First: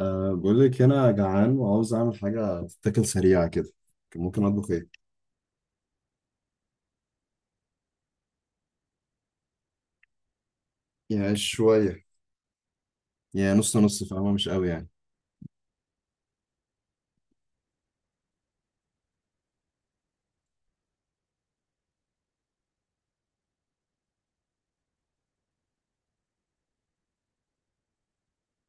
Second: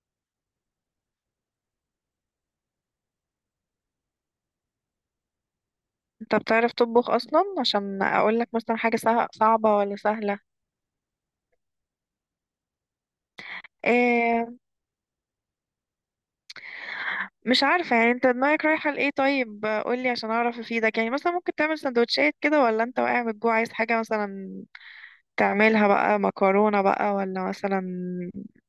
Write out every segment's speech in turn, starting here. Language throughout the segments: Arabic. أه بقول لك أنا جعان وعاوز أعمل حاجة تتاكل سريعة كده. ممكن أطبخ إيه؟ انت بتعرف تطبخ اصلا؟ عشان اقول لك مثلا حاجه صعبه ولا سهله. يعني شوية، يعني نص نص، فاهمة؟ مش إيه، قوي يعني. مش عارفه يعني انت دماغك رايحه لايه. طيب قول لي عشان اعرف افيدك، يعني مثلا ممكن تعمل سندوتشات كده، ولا انت واقع من الجوع عايز حاجه مثلا، تعملها بقى مكرونه بقى ولا مثلا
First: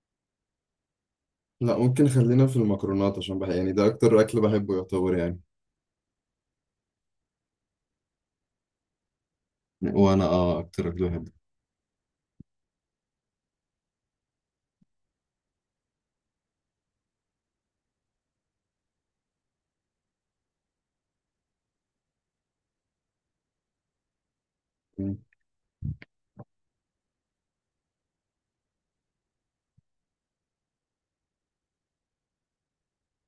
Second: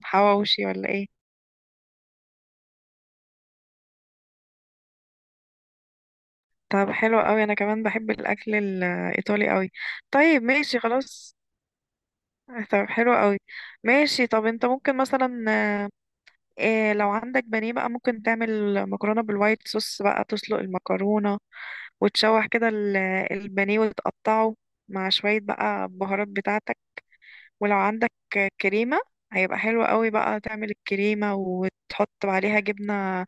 حواوشي ولا ايه؟ لا، ممكن خلينا في المكرونات عشان يعني ده أكتر أكل بحبه يعتبر يعني. طب حلو قوي، انا كمان بحب الاكل الايطالي قوي. وأنا طيب ماشي أكتر أكل بحبه. خلاص. طب حلو قوي. ماشي، طب انت ممكن مثلا، إيه، لو عندك بانيه بقى ممكن تعمل مكرونة بالوايت صوص. بقى تسلق المكرونة، وتشوح كده البانيه وتقطعه مع مم. شوية بقى البهارات بتاعتك. ولو عندك كريمة هيبقى حلو قوي، بقى تعمل الكريمة وتحط عليها جبنة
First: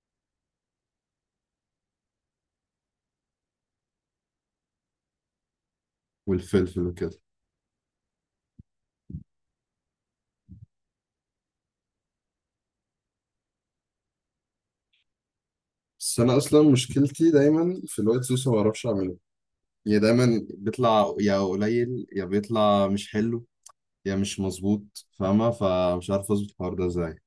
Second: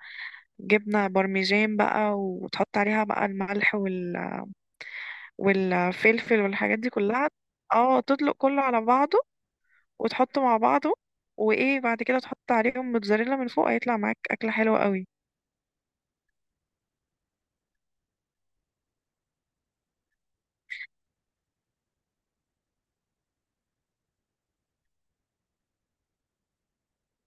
جبنة بارميجان بقى، وتحط عليها بقى الملح والفلفل والفلفل والحاجات دي وكده. كلها. اه، تطلق كله على بعضه وتحطه مع بعضه، وايه بعد كده تحط عليهم موتزاريلا من فوق، هيطلع معاك أكلة حلوة قوي. بس أنا أصلا مشكلتي دايما في الوايت صوص، ما بعرفش أعمله. يعني دايما بيطلع يا قليل، يا بيطلع مش حلو، يا مش مظبوط، فاهمة؟ فمش عارف أظبط الحوار ده إزاي.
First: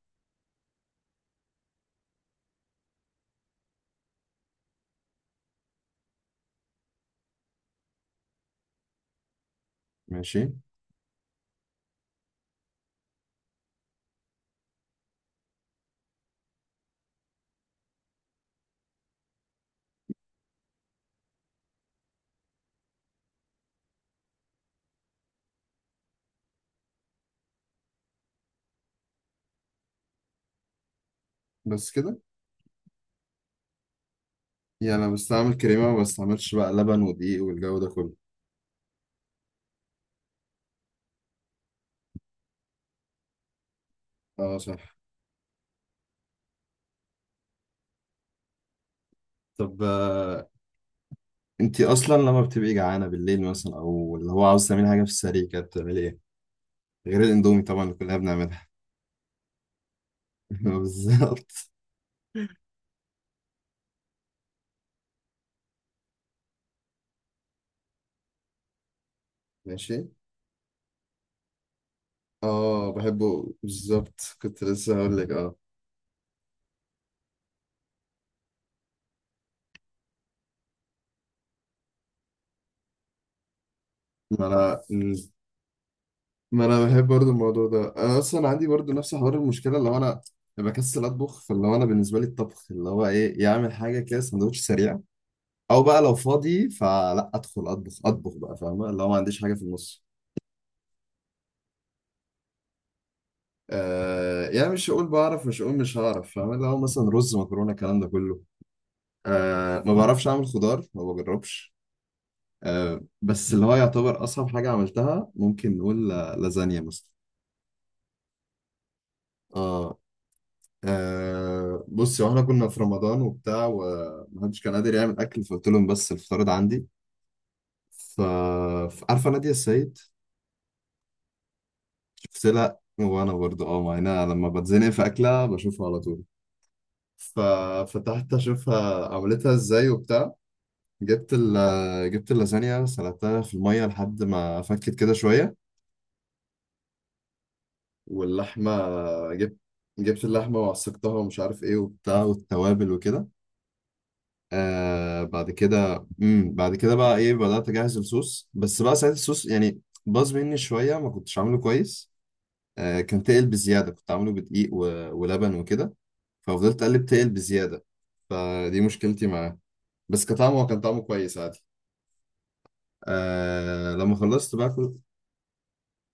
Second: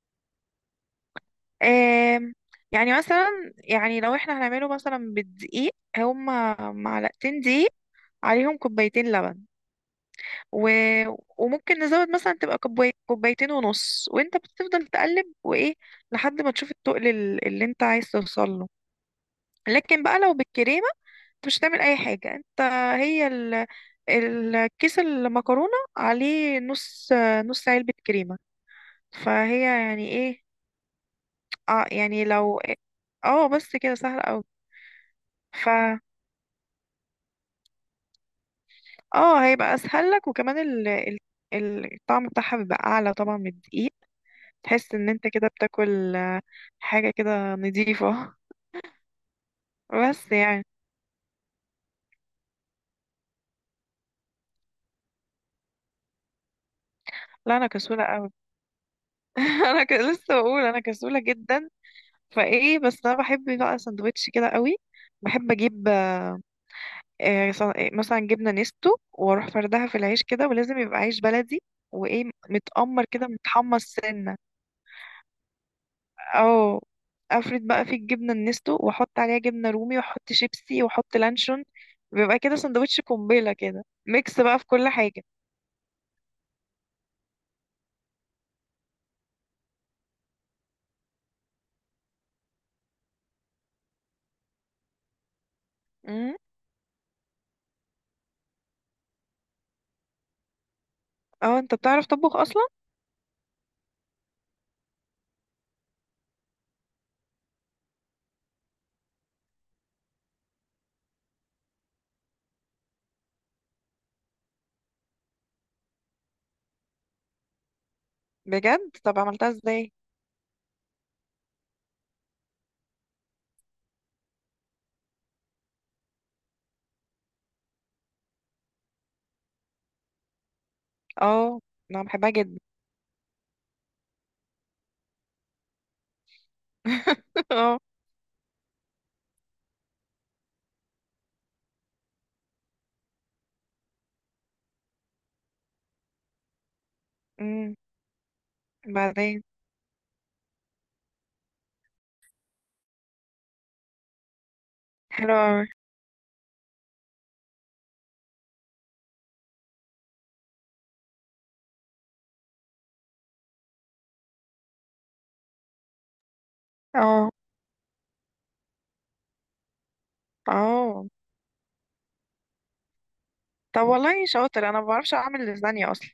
آم، يعني مثلا يعني لو احنا هنعمله مثلا بالدقيق، هما معلقتين دقيق عليهم كوبايتين لبن، ماشي. و... وممكن نزود مثلا تبقى كوبايتين ونص، وانت بتفضل تقلب وايه، لحد ما تشوف التقل اللي انت عايز توصل له. لكن بقى لو بالكريمة انت مش هتعمل اي حاجة. انت هي الكيس المكرونة عليه نص علبة كريمة، فهي يعني ايه. اه بس كده يعني لو، اه بس كده سهل يعني انا بستعمل كريمه، قوي. ما بستعملش بقى لبن ودقيق والجو ده كله. اه، هيبقى اسهل لك، وكمان الطعم بتاعها بيبقى اعلى طبعا من الدقيق. اه صح. تحس ان انت كده بتاكل حاجه كده نظيفه. طب بس يعني، انتي اصلا لما بتبقي جعانه بالليل مثلا او اللي هو عاوز تعملي حاجه في السريع كده، بتعملي ايه غير لا الاندومي انا طبعا اللي كسوله كلنا قوي. بنعملها؟ لسه بقول انا كسوله جدا. بالظبط. فايه، بس انا بحب بقى سندوتش كده قوي. بحب اجيب، مثلا جبنه نستو، واروح فردها في ماشي. العيش كده، ولازم يبقى عيش بلدي. وايه، اه متأمر كده بحبه متحمص بالظبط، سنه. كنت لسه هقول لك. اه. اه، افرد بقى في الجبنه النستو، واحط عليها جبنه رومي، واحط شيبسي، واحط لانشون. بيبقى كده سندوتش قنبله، كده ميكس ما بقى في انا كل حاجه. ما انا بحب برضو الموضوع ده. انا اصلا عندي برضو نفس حوار المشكله، اللي هو انا بكسل اطبخ. فاللي هو انا بالنسبه لي الطبخ اللي هو ايه، يعمل حاجه كده سندوتش سريع. او بقى لو امم فاضي فلا ادخل اطبخ بقى، فاهمه؟ اللي هو ما عنديش حاجه في النص. اه، انت بتعرف تطبخ اصلا؟ آه يعني مش هقول بعرف، مش هقول مش هعرف، فاهمه اللي هو مثلا رز مكرونه الكلام ده كله. آه ما بعرفش اعمل خضار، ما بجربش. آه بس اللي هو يعتبر اصعب حاجه عملتها ممكن نقول لازانيا مثلا. بجد؟ طب عملتها ازاي؟ اه. آه بصي، واحنا كنا في رمضان وبتاع، ومحدش كان قادر يعمل اكل، فقلت لهم بس الفطار ده عندي. ف عارفه نادية السيد؟ اه، انا بحبها جدا. سلق، وانا برضو اه مع انها لما بتزنق في اكلها بشوفها على طول. اه. ففتحت اشوفها عملتها ازاي وبتاع. جبت ال جبت اللازانيا، سلقتها في الميه لحد ما فكت كده شويه. امم. واللحمه بعدين. جبت جبت اللحمه وعصقتها ومش عارف ايه وبتاع، والتوابل وكده. آه حلو بعد أوي. كده، بعد كده بقى ايه، بدات اجهز الصوص، بس بقى ساعتها الصوص يعني باظ مني شويه، ما كنتش عامله كويس. آه كان تقل بزياده، كنت عامله بدقيق ولبن وكده، ففضلت اقلب، تقل اه. بزياده. فدي مشكلتي معاه. بس كطعم هو كان طعمه اه. كويس عادي. طب آه لما والله خلصت بقى شاطر، انا ما بعرفش اعمل لازانيا اصلا.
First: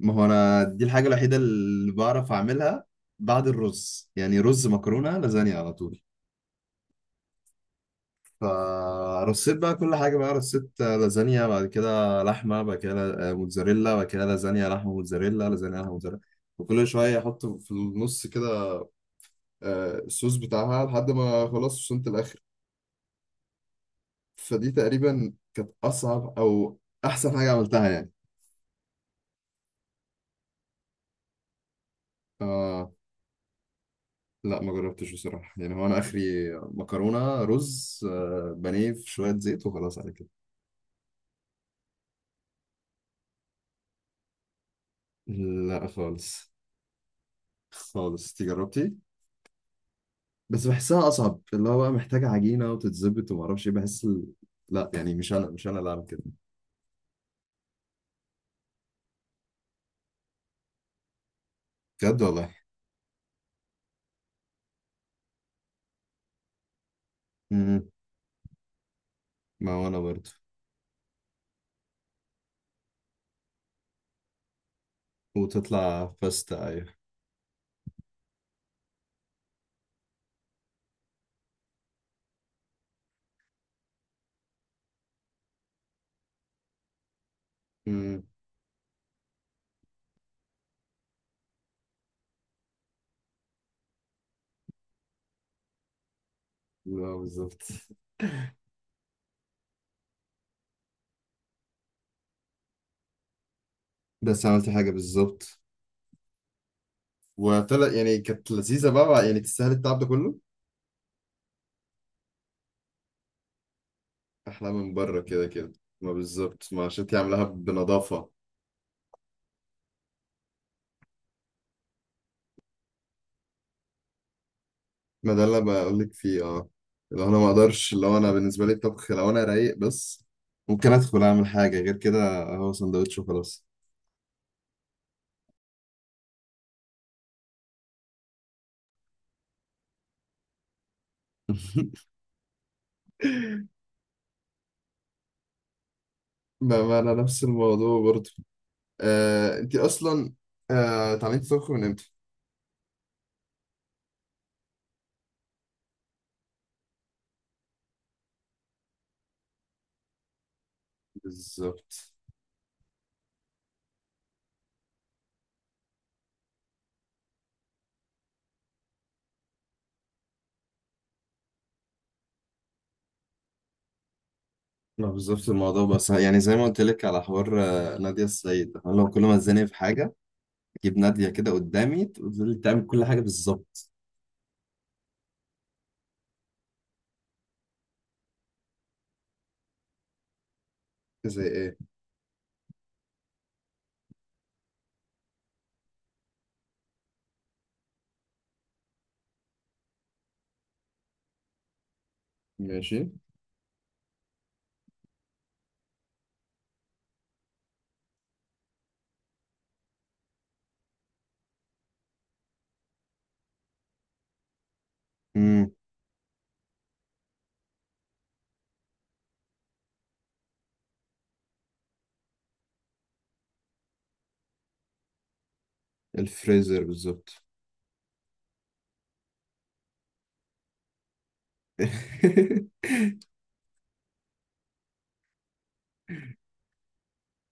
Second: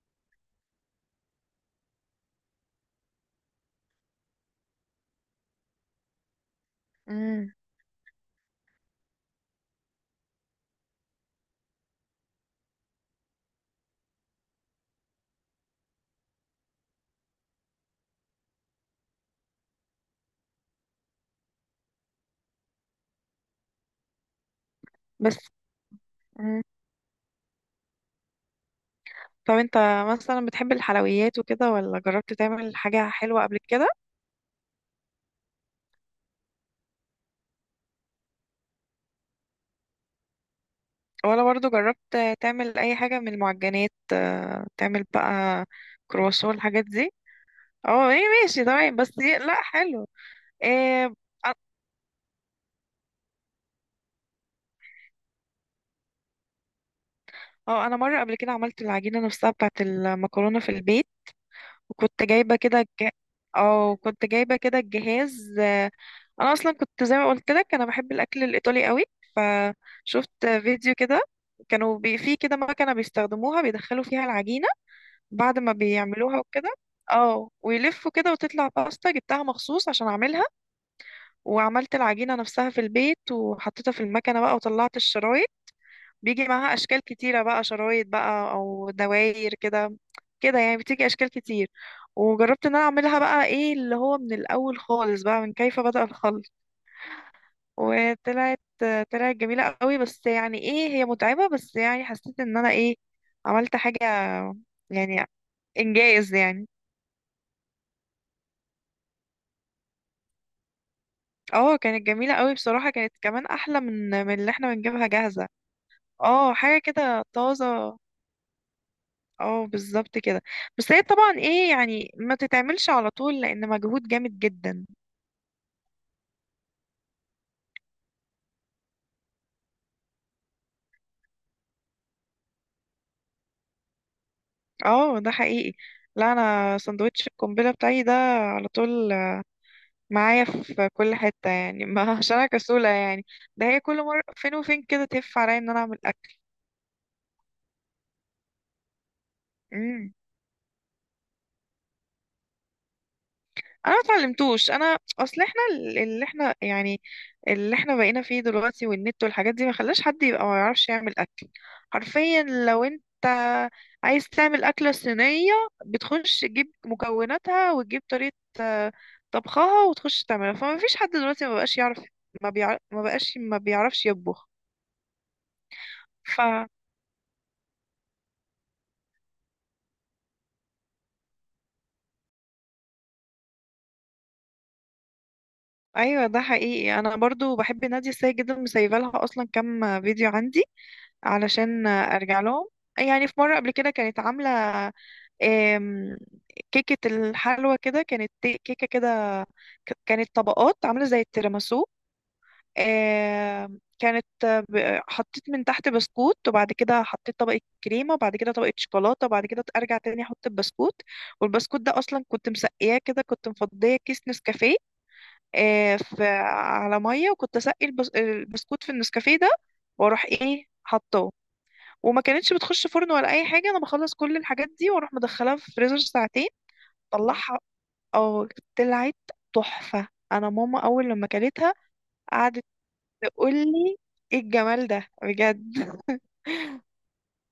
ما هو انا دي الحاجه الوحيده اللي بعرف اعملها. بعد الرز، يعني رز مكرونه لازانيا على طول. امم. فرصيت بقى كل حاجه، بقى رصيت لازانيا، بعد كده لحمه، بعد كده موتزاريلا، بعد كده لازانيا لحمه موتزاريلا لازانيا لحمه موتزاريلا. وكل شويه احط في النص كده الصوص بتاعها، لحد ما خلاص وصلت الاخر. فدي تقريبا بس. كانت اصعب امم. او احسن حاجه عملتها يعني. طب انت مثلا بتحب الحلويات وكده، ولا جربت تعمل آه حاجه حلوه قبل كده؟ لا ما جربتش بصراحه. يعني هو انا اخري مكرونه رز آه بانيه في شويه زيت وخلاص على كده. ولا برضو جربت تعمل اي حاجة من المعجنات؟ تعمل بقى لا خالص. كرواسون، الحاجات دي. اه ايه، خالص دي ماشي جربتي. تمام. بس لا، حلو. بس بحسها إيه. اصعب، اللي هو بقى محتاجه عجينه وتتظبط، وما اعرفش ايه، لا يعني مش انا اللي اعمل كده. اه، انا مرة قبل كده عملت العجينة نفسها بتاعة المكرونة في البيت. بجد وكنت والله؟ جايبة كده كنت جايبة كده الجهاز، انا اصلا كنت زي ما قلت لك، انا امم. بحب الاكل الايطالي قوي. ما هو انا برضه. فشفت فيديو كده، كانوا في كده مكنة بيستخدموها، بيدخلوا فيها العجينة بعد ما وتطلع بيعملوها باستا، وكده. ايوه. اه، ويلفوا كده وتطلع باستا. جبتها مخصوص عشان اعملها، وعملت العجينة نفسها في البيت، وحطيتها في المكنة بقى وطلعت الشرايط. بيجي معاها اشكال كتيرة بقى، شرايط امم. بقى او دواير كده. كده يعني بتيجي اشكال كتير. وجربت ان انا اعملها بقى، ايه اللي هو من الاول خالص بقى، من كيف بدأ الخلق. لا بالظبط. وطلعت جميلة قوي، بس يعني ايه هي متعبة. بس يعني حسيت ان انا ايه، عملت حاجة بس عملت حاجه يعني، بالظبط. انجاز يعني. وطلع يعني كانت لذيذة بقى يعني، تستاهل التعب ده كله؟ اه، كانت جميلة قوي بصراحة. كانت كمان أحلى من اللي أحلى احنا من بنجيبها بره كده جاهزة. كده. ما اه، بالظبط، حاجة ما عشان كده عاملاها طازة. بنظافة. اه بالظبط كده. بس هي طبعا ايه يعني، ما تتعملش على طول لأن مجهود جامد جدا. ما ده اللي أنا بقول لك فيه. اه لو أنا ما أقدرش، لو أنا بالنسبة لي الطبخ لو أنا رايق بس ممكن أدخل أعمل حاجة، غير كده هو سندوتش وخلاص. اه، ده حقيقي. لا، أنا سندوتش القنبلة بتاعي ده على طول معايا في كل حتة يعني. ما عشان أنا كسولة يعني. ده هي كل مرة فين وفين كده تهف عليا إن أنا أعمل أكل. ما أنا نفس الموضوع برضه. آه أنت مم. أصلا آه اتعلمتي تطبخي من إمتى؟ انا ما اتعلمتوش. انا اصل احنا اللي احنا بقينا فيه دلوقتي والنت والحاجات دي، ما خلاش حد يبقى ما يعرفش يعمل اكل. بالظبط. حرفيا لو انت عايز تعمل اكله صينيه، بتخش تجيب مكوناتها وتجيب طريقه آه، طبخها وتخش تعملها، فما فيش حد دلوقتي ما بقاش يعرف. ما بيعرف، ما بقاش ما بيعرفش يطبخ. ما بالظبط الموضوع، بس يعني ف. زي ما قلت لك على حوار نادية السيد. أنا لو كل ما اتزنق في حاجة جيب نادية كده قدامي تقول لي تعمل كل حاجة بالظبط. ايوه، ده حقيقي. انا برضو بحب نادية السيد جدا، مسيبه لها اصلا كام فيديو عندي زي ايه؟ علشان ارجع لهم. يعني في مرة قبل كده كانت عاملة آم، كيكة الحلوى كده، كانت كانت طبقات عاملة زي التيراميسو. ماشي. آم، كانت حطيت من تحت بسكوت، وبعد كده حطيت طبقة كريمة، وبعد كده طبقة شوكولاتة، وبعد كده أرجع تاني أحط البسكوت. والبسكوت ده أصلا كنت مسقياه كده، كنت مفضية كيس نسكافيه امم. في على مية، وكنت أسقي البسكوت في النسكافيه ده، وأروح إيه، حطه. وما كانتش بتخش فرن ولا اي حاجه. انا بخلص كل الحاجات دي واروح مدخلها في فريزر ساعتين. الفريزر بالظبط. طلعها، اه طلعت تحفه. انا ماما اول لما كلتها قعدت تقول لي ايه الجمال ده بجد.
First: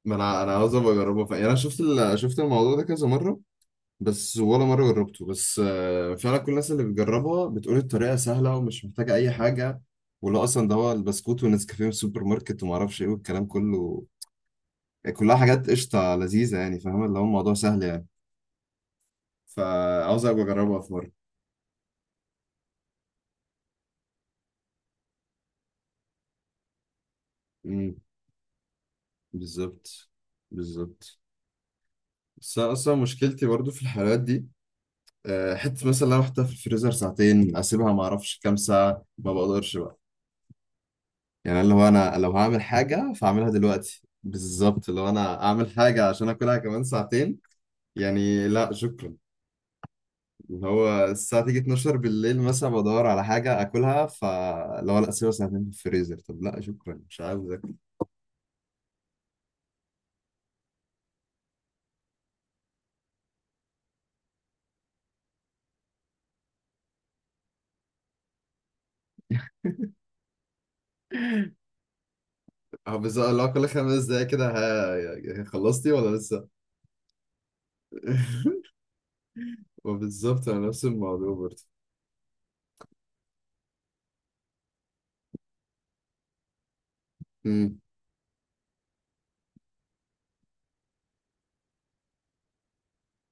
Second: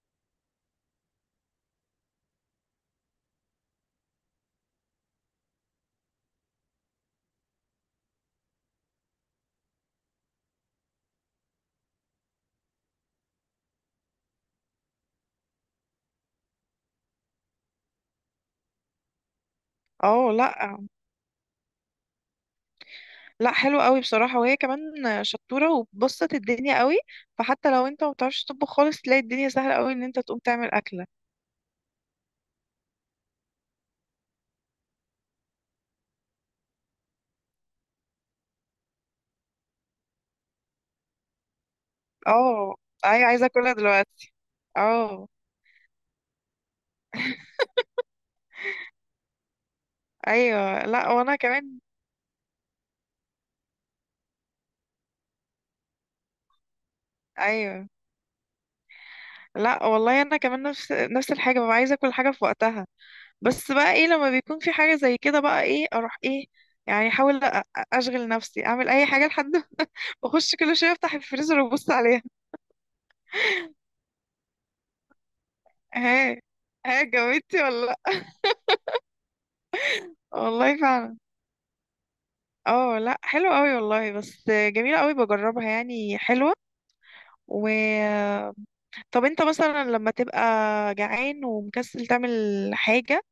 ما انا انا عاوز ابقى اجربها فعلا. يعني انا شفت شفت الموضوع ده كذا مره بس ولا مره جربته. بس فعلا كل الناس اللي بتجربها بتقول الطريقه سهله ومش محتاجه اي حاجه، ولا اصلا ده هو البسكوت والنسكافيه من السوبر ماركت وما اعرفش ايه والكلام كله. يعني كلها حاجات قشطه لذيذه يعني، فاهم اللي هو الموضوع سهل يعني. فعاوز اه، ابقى لا اجربها في لا حلو قوي بصراحه. وهي كمان شطوره وبسطت الدنيا قوي. فحتى لو مره. انت ما بتعرفش تطبخ خالص، تلاقي الدنيا سهله قوي ان بالظبط. انت تقوم تعمل اكله. بالظبط. بس أنا اصلا مشكلتي برضو في الحلويات دي. حته مثلا لو احطها في الفريزر ساعتين، اسيبها ما اعرفش كام ساعه، ما بقدرش بقى. يعني اللي هو انا لو هعمل اه حاجه ايوه، عايزه فاعملها اكلها دلوقتي دلوقتي. بالظبط، لو اه انا اعمل حاجه عشان اكلها كمان ساعتين يعني لا شكرا. اللي ايوه، هو لا وانا الساعه تيجي كمان. 12 بالليل مثلا، بدور على حاجه اكلها، فاللي هو لا اسيبها ساعتين في الفريزر؟ طب لا شكرا مش عاوز اكل. ايوه لا، والله انا كمان نفس نفس الحاجه، ببقى عايزه كل حاجه في وقتها. بس بقى ايه لما بيكون في حاجه زي كده بقى، ايه اروح ايه يعني، احاول اشغل نفسي، اعمل اي حاجه لحد ما، اخش كل شويه افتح الفريزر وابص عليها. اه بالظبط، اللي هو كل 5 دقايق كده، ها يعني خلصتي ولا ها، لسه؟ ها جاوبتي ولا لا؟ وبالظبط انا والله نفس فعلا. الموضوع برضه. اه لا، حلو قوي والله، بس جميله قوي بجربها يعني حلوه. و، امم. طب انت مثلا لما تبقى جعان ومكسل تعمل حاجه،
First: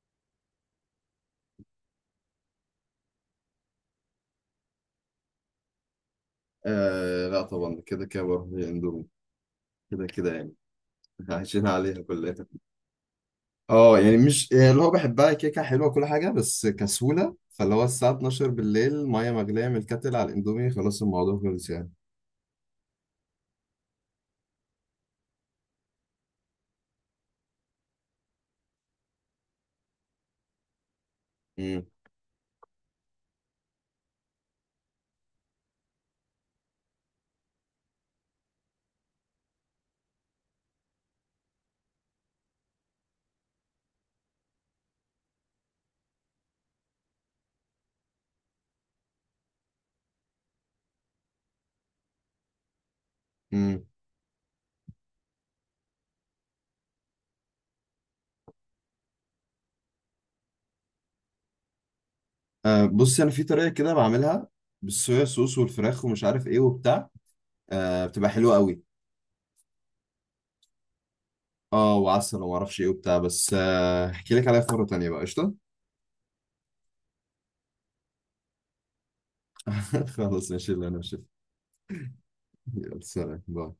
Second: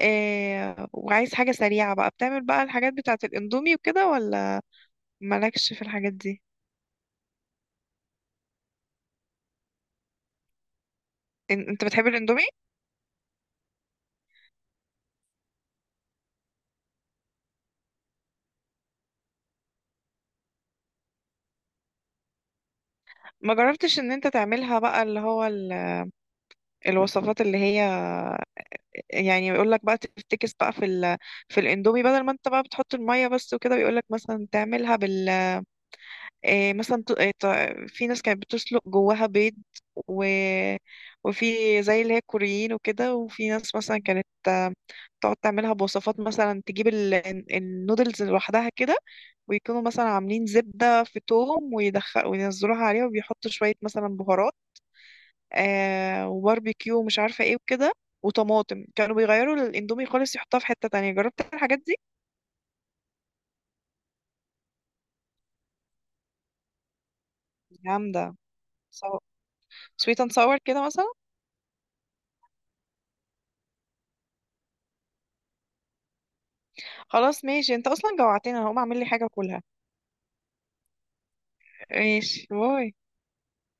إيه، وعايز حاجه سريعه بقى، بتعمل بقى الحاجات بتاعه الاندومي وكده، ولا مالكش في الحاجات دي؟ آه لا طبعا كده كده بروح للاندومي، كده كده يعني. عايشين انت عليها بتحب كلنا. الاندومي؟ اه يعني مش يعني اللي هو بحبها، كيكه حلوه كل حاجه، بس كسوله، فاللي هو الساعه 12 بالليل ميه مغليه من الكاتل على الاندومي، خلاص الموضوع خلص يعني. ما جربتش ان انت تعملها بقى اللي هو الوصفات اللي هي، يعني يقول لك بقى تفتكس بقى في في امم. الاندومي بدل ما انت بقى بتحط الميه بس وكده. بيقول لك مثلا تعملها بال، إيه مثلا ت... إيه ت... في ناس كانت بتسلق جواها بيض، و... وفي زي اللي هي الكوريين وكده، وفي ناس مثلا كانت تقعد تعملها بوصفات، مثلا تجيب النودلز لوحدها كده، ويكونوا مثلا عاملين زبدة في توم، ويدخل وينزلوها عليها، وبيحطوا شوية امم. مثلا بهارات، وباربيكيو ومش عارفة ايه وكده وطماطم، كانوا بيغيروا الاندومي خالص يحطها في حتة تانية. جربت الحاجات دي؟ آه بصي انا في طريقه كده بعملها، بالصويا صوص والفراخ ومش عارف ايه وبتاع، آه بتبقى جامدة، حلوه قوي. سويت اند ساور كده مثلا. اه وعسل وما اعرفش ايه وبتاع، بس احكي لك عليها في مره تانيه بقى قشطه. خلاص ماشي، انت اصلا جوعتني، انا هقوم اعمل لي حاجة اكلها. خلاص ماشي، اللي انا ماشي، باي. يلا سلام باي.